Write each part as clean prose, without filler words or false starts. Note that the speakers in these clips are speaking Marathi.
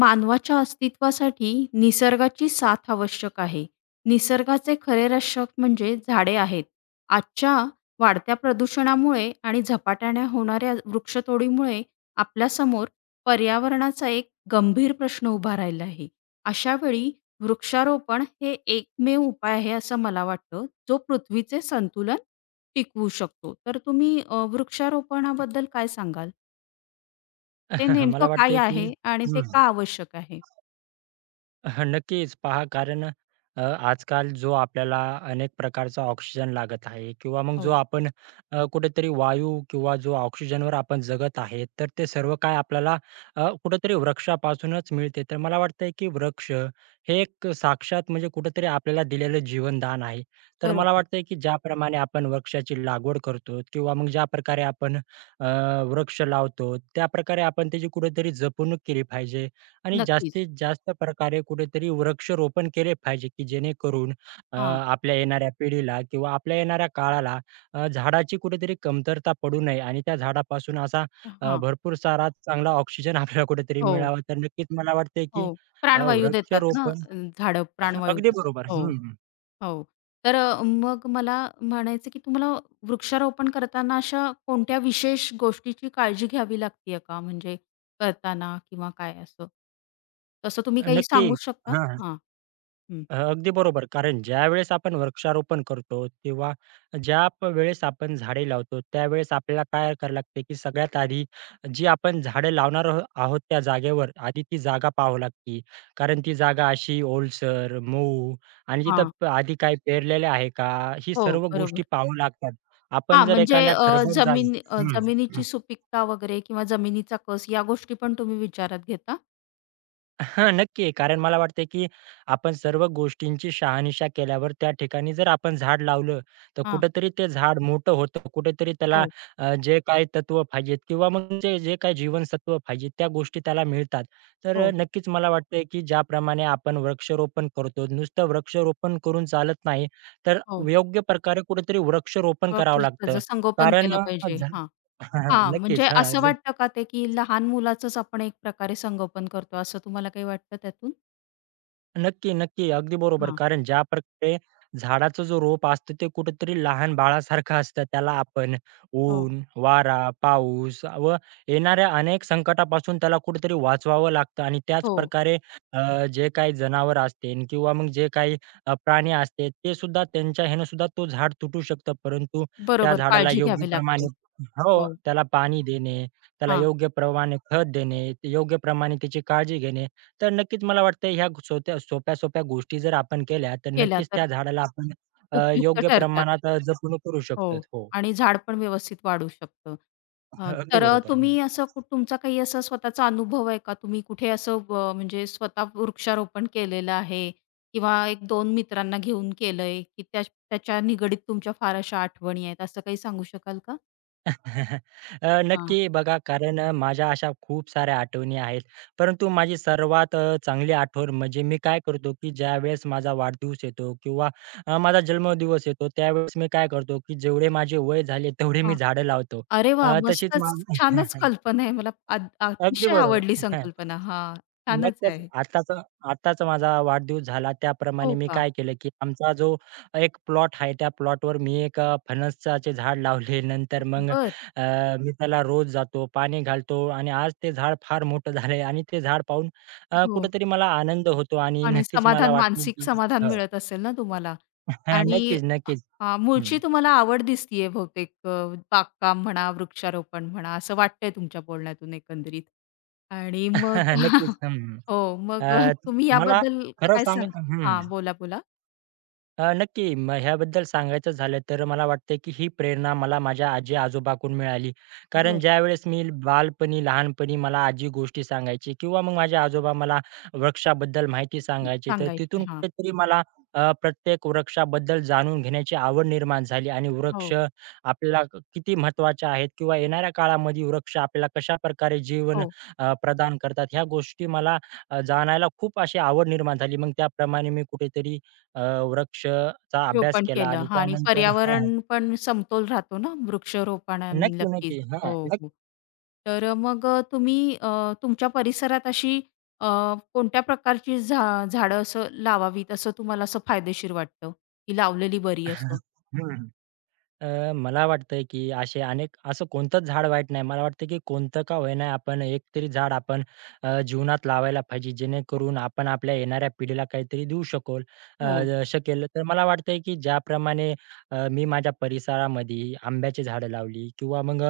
मानवाच्या अस्तित्वासाठी निसर्गाची साथ आवश्यक आहे. निसर्गाचे खरे रक्षक म्हणजे झाडे आहेत. आजच्या वाढत्या प्रदूषणामुळे आणि झपाट्याने होणाऱ्या वृक्षतोडीमुळे आपल्यासमोर पर्यावरणाचा एक गंभीर प्रश्न उभा राहिला आहे. अशा वेळी वृक्षारोपण हे एकमेव उपाय आहे असं मला वाटतं, जो पृथ्वीचे संतुलन टिकवू शकतो. तर तुम्ही वृक्षारोपणाबद्दल काय सांगाल? ते नेमकं मला काय वाटतंय की आहे आणि ते का आवश्यक आहे? हं, नक्कीच. पहा कारण आजकाल जो आपल्याला अनेक प्रकारचा ऑक्सिजन लागत आहे किंवा मग जो हो. आपण कुठेतरी वायू किंवा जो ऑक्सिजनवर आपण जगत आहे, तर ते सर्व काय आपल्याला कुठेतरी वृक्षापासूनच मिळते. तर मला वाटतंय की वृक्ष हे एक साक्षात म्हणजे कुठेतरी आपल्याला दिलेलं जीवनदान आहे. तर मला बरोबर. वाटतंय की ज्याप्रमाणे आपण वृक्षाची लागवड करतो किंवा मग ज्या प्रकारे आपण वृक्ष लावतो, त्याप्रकारे आपण त्याची कुठेतरी जपणूक केली पाहिजे. आणि नक्कीच. जास्तीत जास्त प्रकारे कुठेतरी वृक्षारोपण केले पाहिजे, की जेणेकरून हां. आपल्या येणाऱ्या पिढीला किंवा आपल्या येणाऱ्या काळाला झाडाची कुठेतरी कमतरता पडू नये आणि त्या झाडापासून असा हां. भरपूर सारा चांगला ऑक्सिजन आपल्याला कुठेतरी हो, मिळावा. तर नक्कीच मला वाटतंय, की हो. प्राणवायू देतात ना वृक्षारोपण झाडं प्राणवायू अगदी देतात. बरोबर. हो, हं, हं. हो. तर मग मला म्हणायचं की तुम्हाला वृक्षारोपण करताना अशा कोणत्या विशेष गोष्टीची काळजी घ्यावी लागतीये का? म्हणजे करताना किंवा काय असं? तसं तुम्ही काही नक्की. सांगू शकता? हां, हां. हं. अगदी बरोबर. कारण ज्यावेळेस आपण वृक्षारोपण करतो किंवा ज्या प वेळेस आपण झाडे लावतो, त्यावेळेस आपल्याला काय करायला लागते, की सगळ्यात आधी जी आपण झाडं लावणार आहो आहोत त्या जागेवर आधी ती जागा पाहावी लागते. कारण ती जागा अशी ओलसर, मऊ आणि तिथं हां. प आधी काय पेरलेलं आहे का? ही हो, सर्व गोष्टी बरोबर. पाहाव्या लागतात. आपण हां, जर म्हणजे एखाद्या खरबड जागी जमीन हं. जमिनीची सुपीकता वगैरे किंवा जमिनीचा कस या गोष्टी पण तुम्ही विचारात घेता? हां, नक्की. आहे. कारण मला वाटतंय, की आपण सर्व गोष्टींची शहानिशा केल्यावर त्या ठिकाणी जर आपण झाड लावलं, तर हां. कुठेतरी ते झाड मोठं होतं. कुठेतरी त्याला हो, जे काही तत्व पाहिजेत किंवा मग जे जे काही जीवनसत्व पाहिजेत त्या गोष्टी त्याला मिळतात. तर हो, नक्कीच मला वाटतंय, की ज्याप्रमाणे आपण वृक्षारोपण करतो, नुसतं वृक्षारोपण करून चालत नाही, तर हो. योग्य प्रकारे कुठेतरी वृक्षारोपण करावं लागतं. त्याचं संगोपन कारण केलं अ, पाहिजे. झा हां. हां, नक्कीच. म्हणजे असं हां. वाटतं का ते, की लहान मुलाचंच आपण एक प्रकारे संगोपन करतो, असं तुम्हाला काही वाटतं त्यातून? नक्की, नक्की. अगदी बरोबर. हां. कारण ज्या प्रकारे झाडाचं जो रोप असतं ते कुठेतरी लहान बाळासारखं असतं. त्याला आपण हो, ऊन, वारा, पाऊस व येणाऱ्या अनेक संकटापासून त्याला कुठेतरी वाचवावं लागतं आणि त्याच हो. प्रकारे जे काही जनावर असतील किंवा मग जे काही प्राणी असते ते सुद्धा त्यांच्या ह्यानं सुद्धा तो झाड तुटू शकतं. परंतु त्या बरोबर, झाडाला काळजी योग्य घ्यावी लागते. प्रमाणे हो, हो, त्याला पाणी देणे, त्याला हां. योग्य प्रमाणे खत देणे, योग्य प्रमाणे त्याची काळजी घेणे तर नक्कीच मला वाटतं ह्या सोप्या सोप्या-सोप्या गोष्टी जर आपण केल्या, तर केल्या नक्कीच तर त्या झाडाला हां. आपण उपयुक्त योग्य ठरतात. प्रमाणात जपणूक करू शकतो. हो. हो, आणि झाड पण व्यवस्थित वाढू शकतं. अगदी तर बरोबर. तुम्ही असं तुमचा काही असा स्वतःचा अनुभव आहे का? तुम्ही कुठे असं म्हणजे स्वतः वृक्षारोपण केलेलं आहे किंवा 1-2 मित्रांना घेऊन केलंय, की त्या त्याच्या निगडीत तुमच्या फार अशा आठवणी आहेत, असं काही सांगू शकाल का? हां. नक्की बघा कारण माझ्या अशा खूप साऱ्या आठवणी आहेत. परंतु माझी सर्वात चांगली आठवण म्हणजे मी काय करतो, की ज्यावेळेस माझा वाढदिवस येतो किंवा माझा जन्मदिवस येतो, त्यावेळेस मी काय करतो, की जेवढे माझे वय झाले तेवढे मी हां. झाडं लावतो. अरे वाह! तशीच मस्तच. माझी छानच कल्पना आहे. मला अगदी अतिशय बरोबर. आवडली संकल्पना. हां. छानच नक्कीच. आहे. आताच आताच माझा वाढदिवस झाला. त्याप्रमाणे हो मी का? काय केलं, की आमचा जो एक प्लॉट आहे, त्या प्लॉटवर मी एक फणसाचे झाड लावले. नंतर मग हं. मी त्याला रोज जातो, पाणी घालतो आणि आज ते झाड फार मोठं झालंय आणि ते झाड पाहून हो. कुठेतरी मला आनंद होतो आणि आणि नक्कीच मला समाधान, वाटते, मानसिक की समाधान हो. मिळत असेल ना तुम्हाला आणि नक्कीच, नक्कीच. हां, हं. मूळची तुम्हाला आवड दिसतीये बहुतेक बागकाम म्हणा, वृक्षारोपण म्हणा, असं वाटतंय तुमच्या बोलण्यातून एकंदरीत. आणि मग नक्कीच. हं. हो, अ, मग तुम्ही मला याबद्दल खरं काय सांगा? सांगा हं. हां, बोला, बोला. नक्की. मग ह्याबद्दल सांगायचं झालं तर मला वाटतं की ही प्रेरणा मला माझ्या आजी-आजोबाकडून मिळाली. कारण बरं, ज्यावेळेस मी बालपणी, लहानपणी मला आजी गोष्टी सांगायची किंवा मग माझे आजोबा मला वृक्षाबद्दल माहिती सांगायची. तर सांगायचे. तिथून हां. कुठेतरी मला प्रत्येक वृक्षाबद्दल जाणून घेण्याची आवड निर्माण झाली आणि वृक्ष हो, आपल्याला किती महत्त्वाचे आहेत किंवा येणाऱ्या काळामध्ये वृक्ष आपल्याला कशाप्रकारे जीवन हो. प्रदान करतात ह्या गोष्टी मला जाणायला खूप अशी आवड निर्माण झाली. मग त्याप्रमाणे मी कुठेतरी अ, वृक्षचा अभ्यास रोपण केला केलं आणि हां आणि त्यानंतर हां, पर्यावरण पण समतोल राहतो ना वृक्षरोपणाने नक्की, नक्कीच. नक्की. हां, हो, हो. नक्की. तर मग तुम्ही तुमच्या परिसरात अशी अ, कोणत्या प्रकारची झाडं असं लावावीत असं तुम्हाला असं फायदेशीर वाटतं, की लावलेली बरी हं. असं? अ, मला वाटतंय, की असे अनेक असं कोणतंच झाड वाईट नाही. मला वाटतं, की कोणतं का होईना आपण एकतरी झाड आपण जीवनात लावायला पाहिजे, जेणेकरून आपण आपल्या येणाऱ्या पिढीला काहीतरी देऊ शकल हो, शकेल. तर मला वाटतंय, की ज्याप्रमाणे मी माझ्या परिसरामध्ये आंब्याची झाडं लावली किंवा मग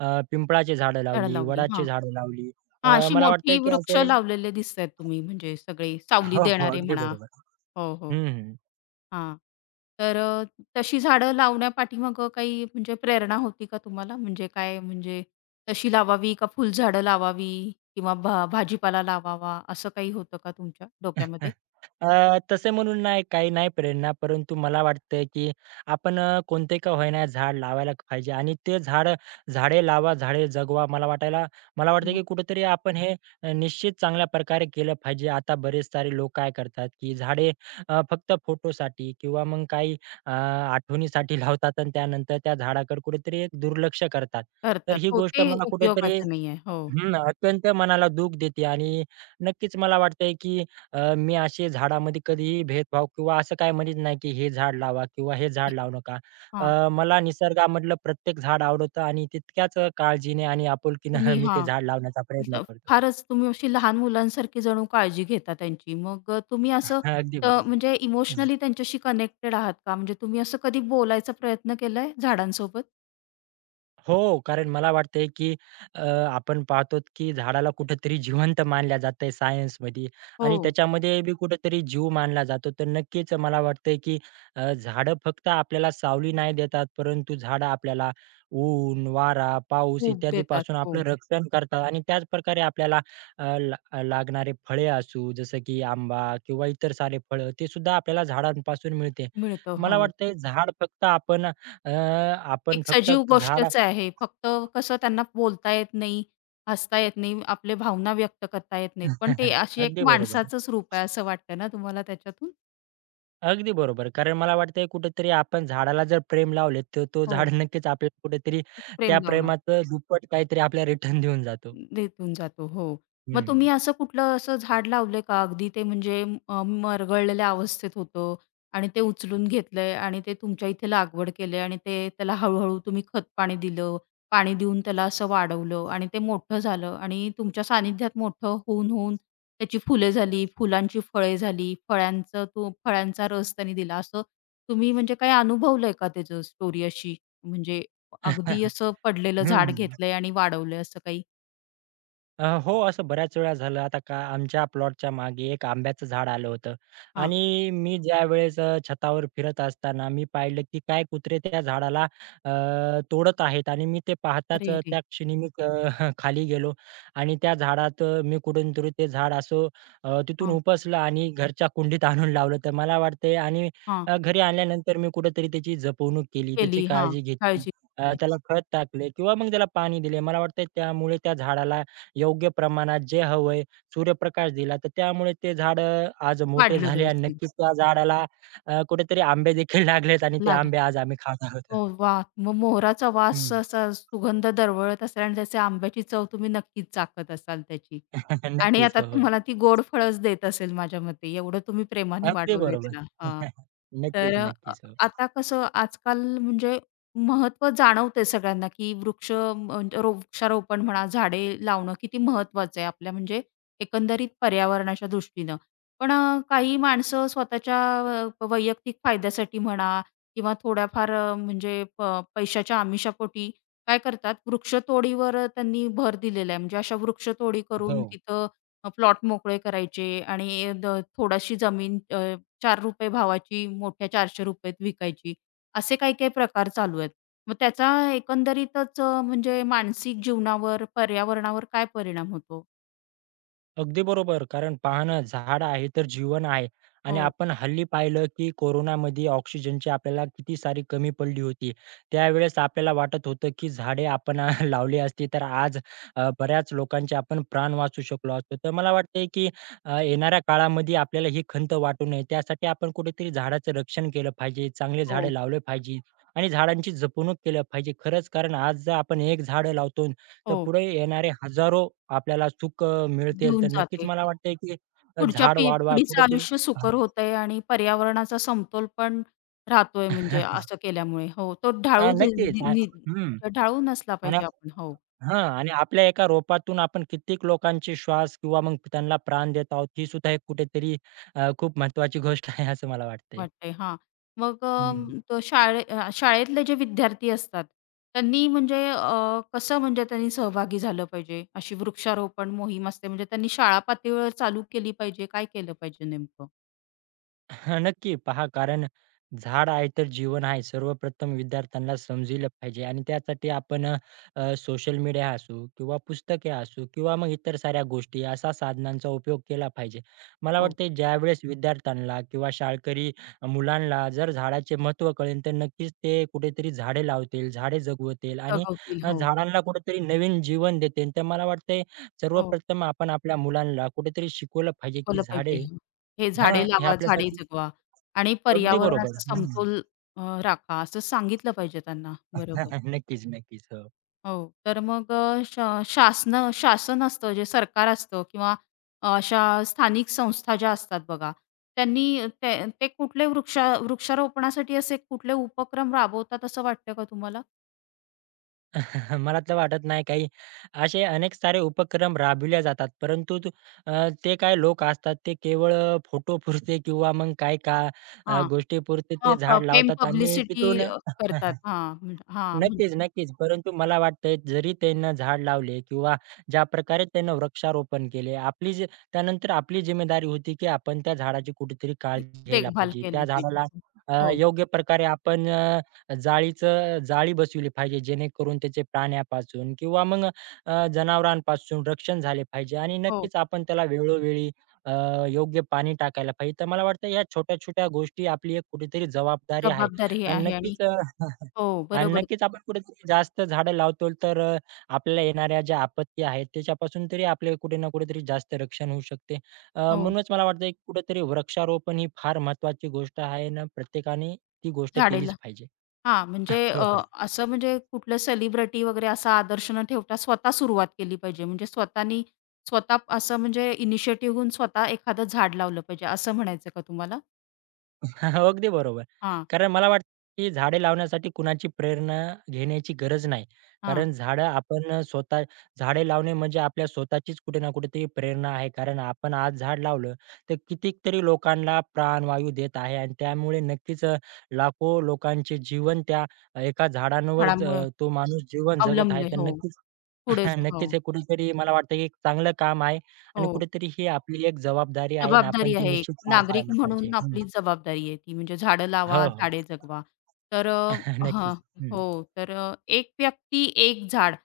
पिंपळाची झाडं झाडं लावली, लावली. हां. वडाची झाडं लावली. हां, अशी मला वाटतंय, मोठी की वृक्ष असे लावलेले दिसतायत तुम्ही म्हणजे सगळे सावली हो, हो. देणारे अगदी म्हणा. बरोबर. हो, हो. हं, हं. हां. तर तशी झाडं लावण्यापाठी मग काही म्हणजे प्रेरणा होती का तुम्हाला? म्हणजे काय म्हणजे तशी लावावी का फुलझाडं लावावी किंवा भाजीपाला लावावा असं काही होतं का तुमच्या डोक्यामध्ये? तसे म्हणून नाही, काही नाही प्रेरणा, परंतु मला वाटतंय, की आपण कोणते का होईना झाड लावायला पाहिजे आणि ते झाड झाडे लावा, झाडे जगवा. मला वाटतं, हो. की कुठेतरी आपण हे निश्चित चांगल्या प्रकारे केलं पाहिजे. आता बरेच सारे लोक काय करतात, की झाडे फक्त फोटोसाठी किंवा मग काही आठवणीसाठी लावतात आणि त्यानंतर त्या झाडाकडे कुठेतरी एक दुर्लक्ष करतात. तर करतात. ही हो, गोष्ट ते मला कुठेतरी उपयोगाचं नाहीये. हो. हं, अत्यंत मनाला दुःख देते आणि नक्कीच मला वाटतंय, की मी असे झाडामध्ये कधीही भेदभाव किंवा असं काही म्हणत नाही, की हे झाड लावा किंवा हे झाड लावू नका. हां. मला निसर्गामधलं प्रत्येक झाड आवडतं आणि तितक्याच काळजीने आणि आपुलकीनं तुम्ही मी ते हां. झाड लावण्याचा प्रयत्न अ, करतो. फारच तुम्ही अशी लहान मुलांसारखी जणू काळजी घेता त्यांची. मग तुम्ही असं अगदी बरोबर. म्हणजे हं. इमोशनली त्यांच्याशी कनेक्टेड आहात का? म्हणजे तुम्ही असं कधी बोलायचा प्रयत्न केलाय झाडांसोबत? हो, कारण मला वाटतंय, की अ, आपण पाहतो, की झाडाला कुठेतरी जिवंत मानलं जातंय सायन्समध्ये हो. आणि त्याच्यामध्ये बी कुठेतरी जीव मानला जातो. तर नक्कीच मला वाटतंय, की झाडं फक्त आपल्याला सावली नाही देतात, परंतु झाडं आपल्याला ऊन, वारा, पाऊस ऊब देतात. इत्यादीपासून हो. आपलं रक्षण करतात आणि त्याचप्रकारे आपल्याला अ, ला लागणारे फळे असू, जसं की आंबा किंवा इतर सारे फळं, ते सुद्धा आपल्याला झाडांपासून मिळते. मिळतो. हो. मला वाटतंय झाड फक्त आपण आपण एक फक्त सजीव झाड गोष्टच आहे. फक्त कसं त्यांना बोलता येत नाही, हसता येत नाही, आपले भावना व्यक्त करता येत नाहीत. पण ते अशी एक अगदी बरोबर. माणसाचंच रूप आहे असं वाटतं ना तुम्हाला त्याच्यातून? अगदी बरोबर. कारण मला वाटतंय कुठेतरी आपण झाडाला जर प्रेम लावले, तर तो झाड हो. नक्कीच आपल्याला कुठेतरी खूप त्या प्रेम लावणार. प्रेमाचं दुप्पट काहीतरी आपल्याला रिटर्न देऊन जातो. रेटून जातो. हो. मग हं. तुम्ही असं कुठलं असं झाड लावलंय का? अगदी ते म्हणजे मरगळलेल्या अवस्थेत होतं आणि ते उचलून घेतलंय आणि ते तुमच्या इथे लागवड केली आणि ते त्याला हळू-हळू तुम्ही खत-पाणी दिलं, पाणी देऊन त्याला असं वाढवलं आणि ते मोठं झालं आणि तुमच्या सानिध्यात मोठं होऊन-होऊन त्याची फुले झाली, फुलांची फळे झाली, फळ्यांचं तो फळ्यांचा रस त्यांनी दिला. असं तुम्ही म्हणजे काही अनुभवलंय का त्याचं स्टोरी अशी? म्हणजे हं, अगदी असं पडलेलं झाड घेतलंय आणि वाढवलंय असं काही? हो, असं बऱ्याच वेळा झालं. आता का आमच्या प्लॉटच्या मागे एक आंब्याचं झाड आलं होतं आणि मी ज्यावेळेस छतावर फिरत असताना मी पाहिलं, की काय कुत्रे त्या झाडाला तोडत आहेत आणि मी ते पाहताच अरे रे! त्या क्षणी मी खाली गेलो आणि त्या झाडात मी कुठूनतरी ते झाड असं तिथून हां, उपसलं आणि घरच्या कुंडीत आणून लावलं. तर मला वाटतंय आणि हां. घरी आणल्यानंतर मी कुठेतरी त्याची जपवणूक केली, त्याची केली. हां, काळजी घेतली. काळजी घेतली. त्याला खत टाकले किंवा मग त्याला पाणी दिले. मला वाटतंय त्यामुळे त्या झाडाला योग्य प्रमाणात जे हवंय सूर्यप्रकाश दिला, तर त्यामुळे ते झाड आज मोठे वाढलं झाले आणि व्यवस्थित. नक्कीच त्या झाडाला कुठेतरी आंबे देखील लागलेत आणि ते लागलं. आंबे आज आम्ही खात आहोत. हो, वाह! मग मोहराचा हं. वास असा सुगंध दरवळत असेल आणि त्याचे आंब्याची चव तुम्ही नक्कीच चाखत असाल त्याची. आणि नक्कीच. आता हो, हो. तुम्हाला ती गोड फळच देत असेल माझ्या मते, एवढं तुम्ही प्रेमाने अगदी वाढवलंय बरोबर. त्याला. हां. तर नक्कीच, नक्कीच. हो. आता कसं आजकाल म्हणजे महत्त्व जाणवतंय सगळ्यांना, की वृक्ष म्हणजे वृक्षारोपण म्हणा, झाडे लावणं किती महत्त्वाचं आहे आपल्या म्हणजे एकंदरीत पर्यावरणाच्या दृष्टीनं. पण काही माणसं स्वतःच्या वैयक्तिक फायद्यासाठी म्हणा किंवा थोड्याफार म्हणजे पैशाच्या आमिषापोटी काय करतात, वृक्षतोडीवर त्यांनी भर दिलेला आहे. म्हणजे अशा वृक्षतोडी करून हो. तिथं प्लॉट मोकळे करायचे आणि थोडीशी जमीन ₹4 भावाची मोठ्या ₹400त विकायची. असे काही-काही प्रकार चालू आहेत. मग त्याचा एकंदरीतच म्हणजे मानसिक जीवनावर, पर्यावरणावर काय परिणाम होतो? अगदी बरोबर. कारण पहा ना, झाड आहे तर जीवन आहे. आणि हो, आपण हल्ली पाहिलं, की कोरोनामध्ये ऑक्सिजनची आपल्याला किती सारी कमी पडली होती. त्यावेळेस आपल्याला वाटत होतं, की झाडे आपण लावली असती तर आज बऱ्याच लोकांचे आपण प्राण वाचवू शकलो असतो. तर मला वाटतंय, की येणाऱ्या काळामध्ये आपल्याला ही खंत वाटू नये, त्यासाठी आपण कुठेतरी झाडाचं रक्षण केलं पाहिजे, चांगले हो, झाडे लावले पाहिजे आणि झाडांची जपणूक केली पाहिजे. खरंच कारण आज जर आपण एक झाडं लावतो तर हो. पुढे येणारे हजारो आपल्याला सुख मिळतील. तर देऊन नक्कीच जाते. मला वाटतंय की पुढच्या झाड वाढवा पिढीचं कुठेतरी आयुष्य हां. सुकर होतंय आणि पर्यावरणाचा समतोल पण राहतोय म्हणजे हां, असं केल्यामुळे. हो, तो ढाळू नि नक्कीच. नि हां, नि- हं. म्हणजे ढाळू नसला आणि पाहिजे आपण. हो, हां, आणि आपल्या एका रोपातून आपण कित्येक लोकांचे श्वास किंवा मग त्यांना प्राण देत आहोत, ही सुद्धा एक कुठेतरी खूप महत्त्वाची गोष्ट आहे असं मला वाटतंय. वाटतंय. हां. मग हं. तो शाळेतले जे विद्यार्थी असतात, त्यांनी म्हणजे कसं म्हणजे त्यांनी सहभागी झालं पाहिजे? अशी वृक्षारोपण मोहीम असते म्हणजे त्यांनी शाळा पातळीवर चालू केली पाहिजे, काय केलं पाहिजे नेमकं? हां, नक्की. पहा कारण झाड आहे तर जीवन आहे. सर्वप्रथम विद्यार्थ्यांना समजलं पाहिजे आणि त्यासाठी आपण अ, अ, सोशल मीडिया असू किंवा पुस्तके असू किंवा मग इतर साऱ्या गोष्टी असा साधनांचा उपयोग केला पाहिजे. मला हो, वाटतंय ज्यावेळेस विद्यार्थ्यांना किंवा शाळकरी मुलांना जर झाडाचे महत्त्व कळेल तर नक्कीच ते कुठेतरी झाडे लावतील, झाडे जगवतील आणि जगवतील. हो, झाडांना कुठेतरी नवीन जीवन देतील. तर मला वाटतंय हो. सर्वप्रथम आपण आपल्या मुलांना कुठेतरी शिकवलं पाहिजे की शिकवलं पाहिजे. झाडे हे हां, झाडे हे लावा, झाडे आपल्यासाठी जगवा आणि अगदी बरोबर. पर्यावरणाचा हं. समतोल राखा असं सांगितलं पाहिजे त्यांना. बरोबर. नक्कीच, नक्कीच. हो. हो. तर मग श शासन शासन असतं जे सरकार असतं किंवा अशा स्थानिक संस्था ज्या असतात बघा, त्यांनी ते ते कुठले वृक्षारोपणासाठी असे कुठले उपक्रम राबवतात असं वाटतं का तुम्हाला? मला तर वाटत नाही काही असे अनेक सारे उपक्रम राबविले जातात. परंतु तू ते काय लोक असतात ते केवळ फोटोपुरते किंवा मग काय का हां. गोष्टीपुरते ते हां. झाड फेम लावतात आणि पब्लिसिटी तिथून करतात. हां. हां. म्हणजे नक्कीच, नक्कीच. परंतु मला वाटतंय जरी त्यांना झाड लावले किंवा ज्या प्रकारे त्यांना वृक्षारोपण केले, आपली जी त्यानंतर आपली जिम्मेदारी होती, की आपण त्या झाडाची कुठेतरी काळजी घ्यायला देखभाल पाहिजे. त्या केली पाहिजे. झाडाला हो. योग्य प्रकारे आपण जाळी बसवली पाहिजे, जेणेकरून त्याचे प्राण्यापासून किंवा मग जनावरांपासून रक्षण झाले पाहिजे आणि हो. नक्कीच आपण त्याला वेळोवेळी अ, योग्य पाणी टाकायला पाहिजे. तर मला वाटतं या छोट्या-छोट्या गोष्टी आपली एक कुठेतरी जबाबदारी आहे जबाबदारी आणि आहे आणि नक्कीच अ हो, आणि बरोबर. नक्कीच आपण कुठेतरी जास्त झाडं लावतो तर आपल्याला येणाऱ्या ज्या आपत्ती आहेत त्याच्यापासून तरी आपले कुठे ना कुठेतरी जास्त रक्षण होऊ शकते. हो, म्हणूनच मला वाटतं कुठेतरी वृक्षारोपण ही फार महत्त्वाची गोष्ट आहे आणि प्रत्येकाने ती गोष्ट केलीच झाडेला पाहिजे. हां, म्हणजे हो, हो. असं म्हणजे कुठलं सेलिब्रिटी वगैरे असा आदर्श न ठेवता स्वतः सुरुवात केली पाहिजे. म्हणजे स्वतःनी स्वतः असं म्हणजे इनिशिएटिव्ह घेऊन स्वतः एखादं झाड लावलं पाहिजे, असं म्हणायचं का तुम्हाला? अगदी बरोबर. हां, कारण मला वाटतं, की झाडे लावण्यासाठी कुणाची प्रेरणा घेण्याची गरज नाही. हां. कारण झाडं आपण स्वतः झाडे लावणे म्हणजे आपल्या स्वतःचीच कुठे ना कुठेतरी प्रेरणा आहे. कारण आपण आज झाड लावलं, तर कितीतरी लोकांना प्राणवायू देत आहे आणि त्यामुळे नक्कीच लाखो लोकांचे जीवन त्या एका झाडांवर झाडामुळे तो माणूस जीवन जगत आहे. अवलंबले. तर हो, नक्कीच पुढे हो, नक्कीच हे कुठेतरी मला वाटतं, की एक चांगलं काम आहे आणि हो. कुठेतरी ही आपली एक जबाबदारी आहे आणि आपण जबाबदारी ती आहे. एक. निश्चित पार नागरिक पाडायला पाहिजे. म्हणून हं. आपली जबाबदारी आहे ती म्हणजे झाडं लावा, हो, हो. झाडे जगवा. तर हां, नक्कीच. हं. हो. तर एक व्यक्ती एक झाड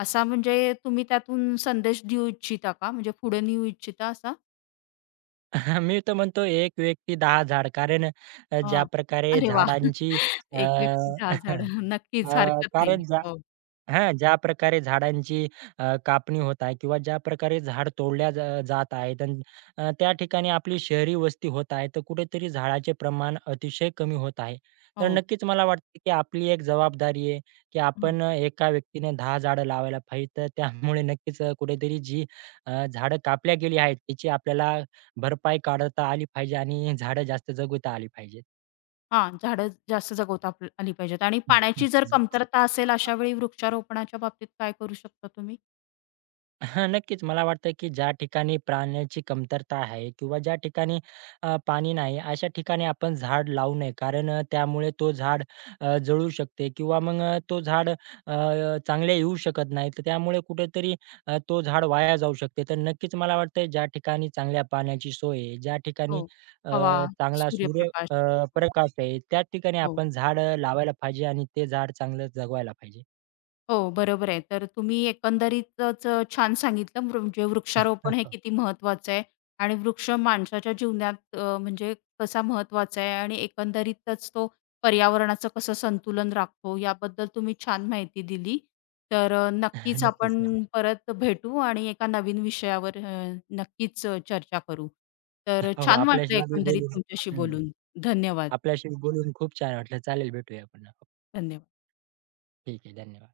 असा म्हणजे तुम्ही त्यातून संदेश देऊ इच्छिता का? म्हणजे पुढे नेऊ इच्छिता असा? मी तर म्हणतो एक व्यक्ती 10 झाड. कारण ज्या हां. प्रकारे अरे वाह! झाडांची अ, एक व्यक्ती 10 झाडं. नक्कीच अ, हरकत नाही. कारण हो, हां, ज्या प्रकारे झाडांची कापणी होत आहे किंवा ज्या प्रकारे झाड तोडल्या जात आहेत आणि त्या ठिकाणी आपली शहरी वस्ती होत आहे, तर कुठेतरी झाडाचे प्रमाण अतिशय कमी होत आहे. तर हो. नक्कीच मला वाटतं, की आपली एक जबाबदारी आहे, की हं. आपण एका व्यक्तीने 10 झाडं लावायला पाहिजे. तर त्यामुळे नक्कीच कुठेतरी जी झाडं कापल्या गेली आहेत, त्याची आपल्याला भरपाई काढता आली पाहिजे आणि झाडं जास्त जगवता आली पाहिजेत. हां, झाडं जास्त जगवता आली पाहिजेत आणि हं, पाण्याची जर कमतरता असेल अशा वेळी वृक्षारोपणाच्या बाबतीत काय करू शकता तुम्ही? हां, नक्कीच. मला वाटतं, की ज्या ठिकाणी प्राण्याची कमतरता आहे किंवा ज्या ठिकाणी पाणी नाही, अशा ठिकाणी आपण झाड लावू नये. कारण त्यामुळे तो झाड जळू शकते किंवा मग तो झाड चांगले येऊ शकत नाही. तर त्यामुळे कुठेतरी तो झाड वाया जाऊ शकते. तर नक्कीच मला वाटतं, ज्या ठिकाणी चांगल्या पाण्याची सोय आहे, ज्या ठिकाणी हो. अ, हवा, चांगला सूर्यप्रकाश. प्रकाश आहे, त्या ठिकाणी हो. आपण झाड लावायला पाहिजे आणि ते झाड चांगलं जगवायला पाहिजे. हो, बरोबर आहे. तर तुम्ही एकंदरीतच छान सांगितलं म्हणजे वृक्षारोपण हे किती महत्त्वाचं आहे आणि वृक्ष माणसाच्या जीवनात म्हणजे कसा महत्त्वाचा आहे आणि एकंदरीतच तो पर्यावरणाचं कसं संतुलन राखतो याबद्दल तुम्ही छान माहिती दिली. तर नक्कीच नक्कीच. आपण परत भेटू आणि एका नवीन विषयावर नक्कीच चर्चा करू. तर हो, हो. छान वाटलं आपल्याला बी एकंदरीत बोलून तुमच्याशी हं. बोलून. धन्यवाद. आपल्याशी बोलून खूप छान वाटलं. चालेल भेटूया पुन्हा. धन्यवाद. ठीक आहे. धन्यवाद.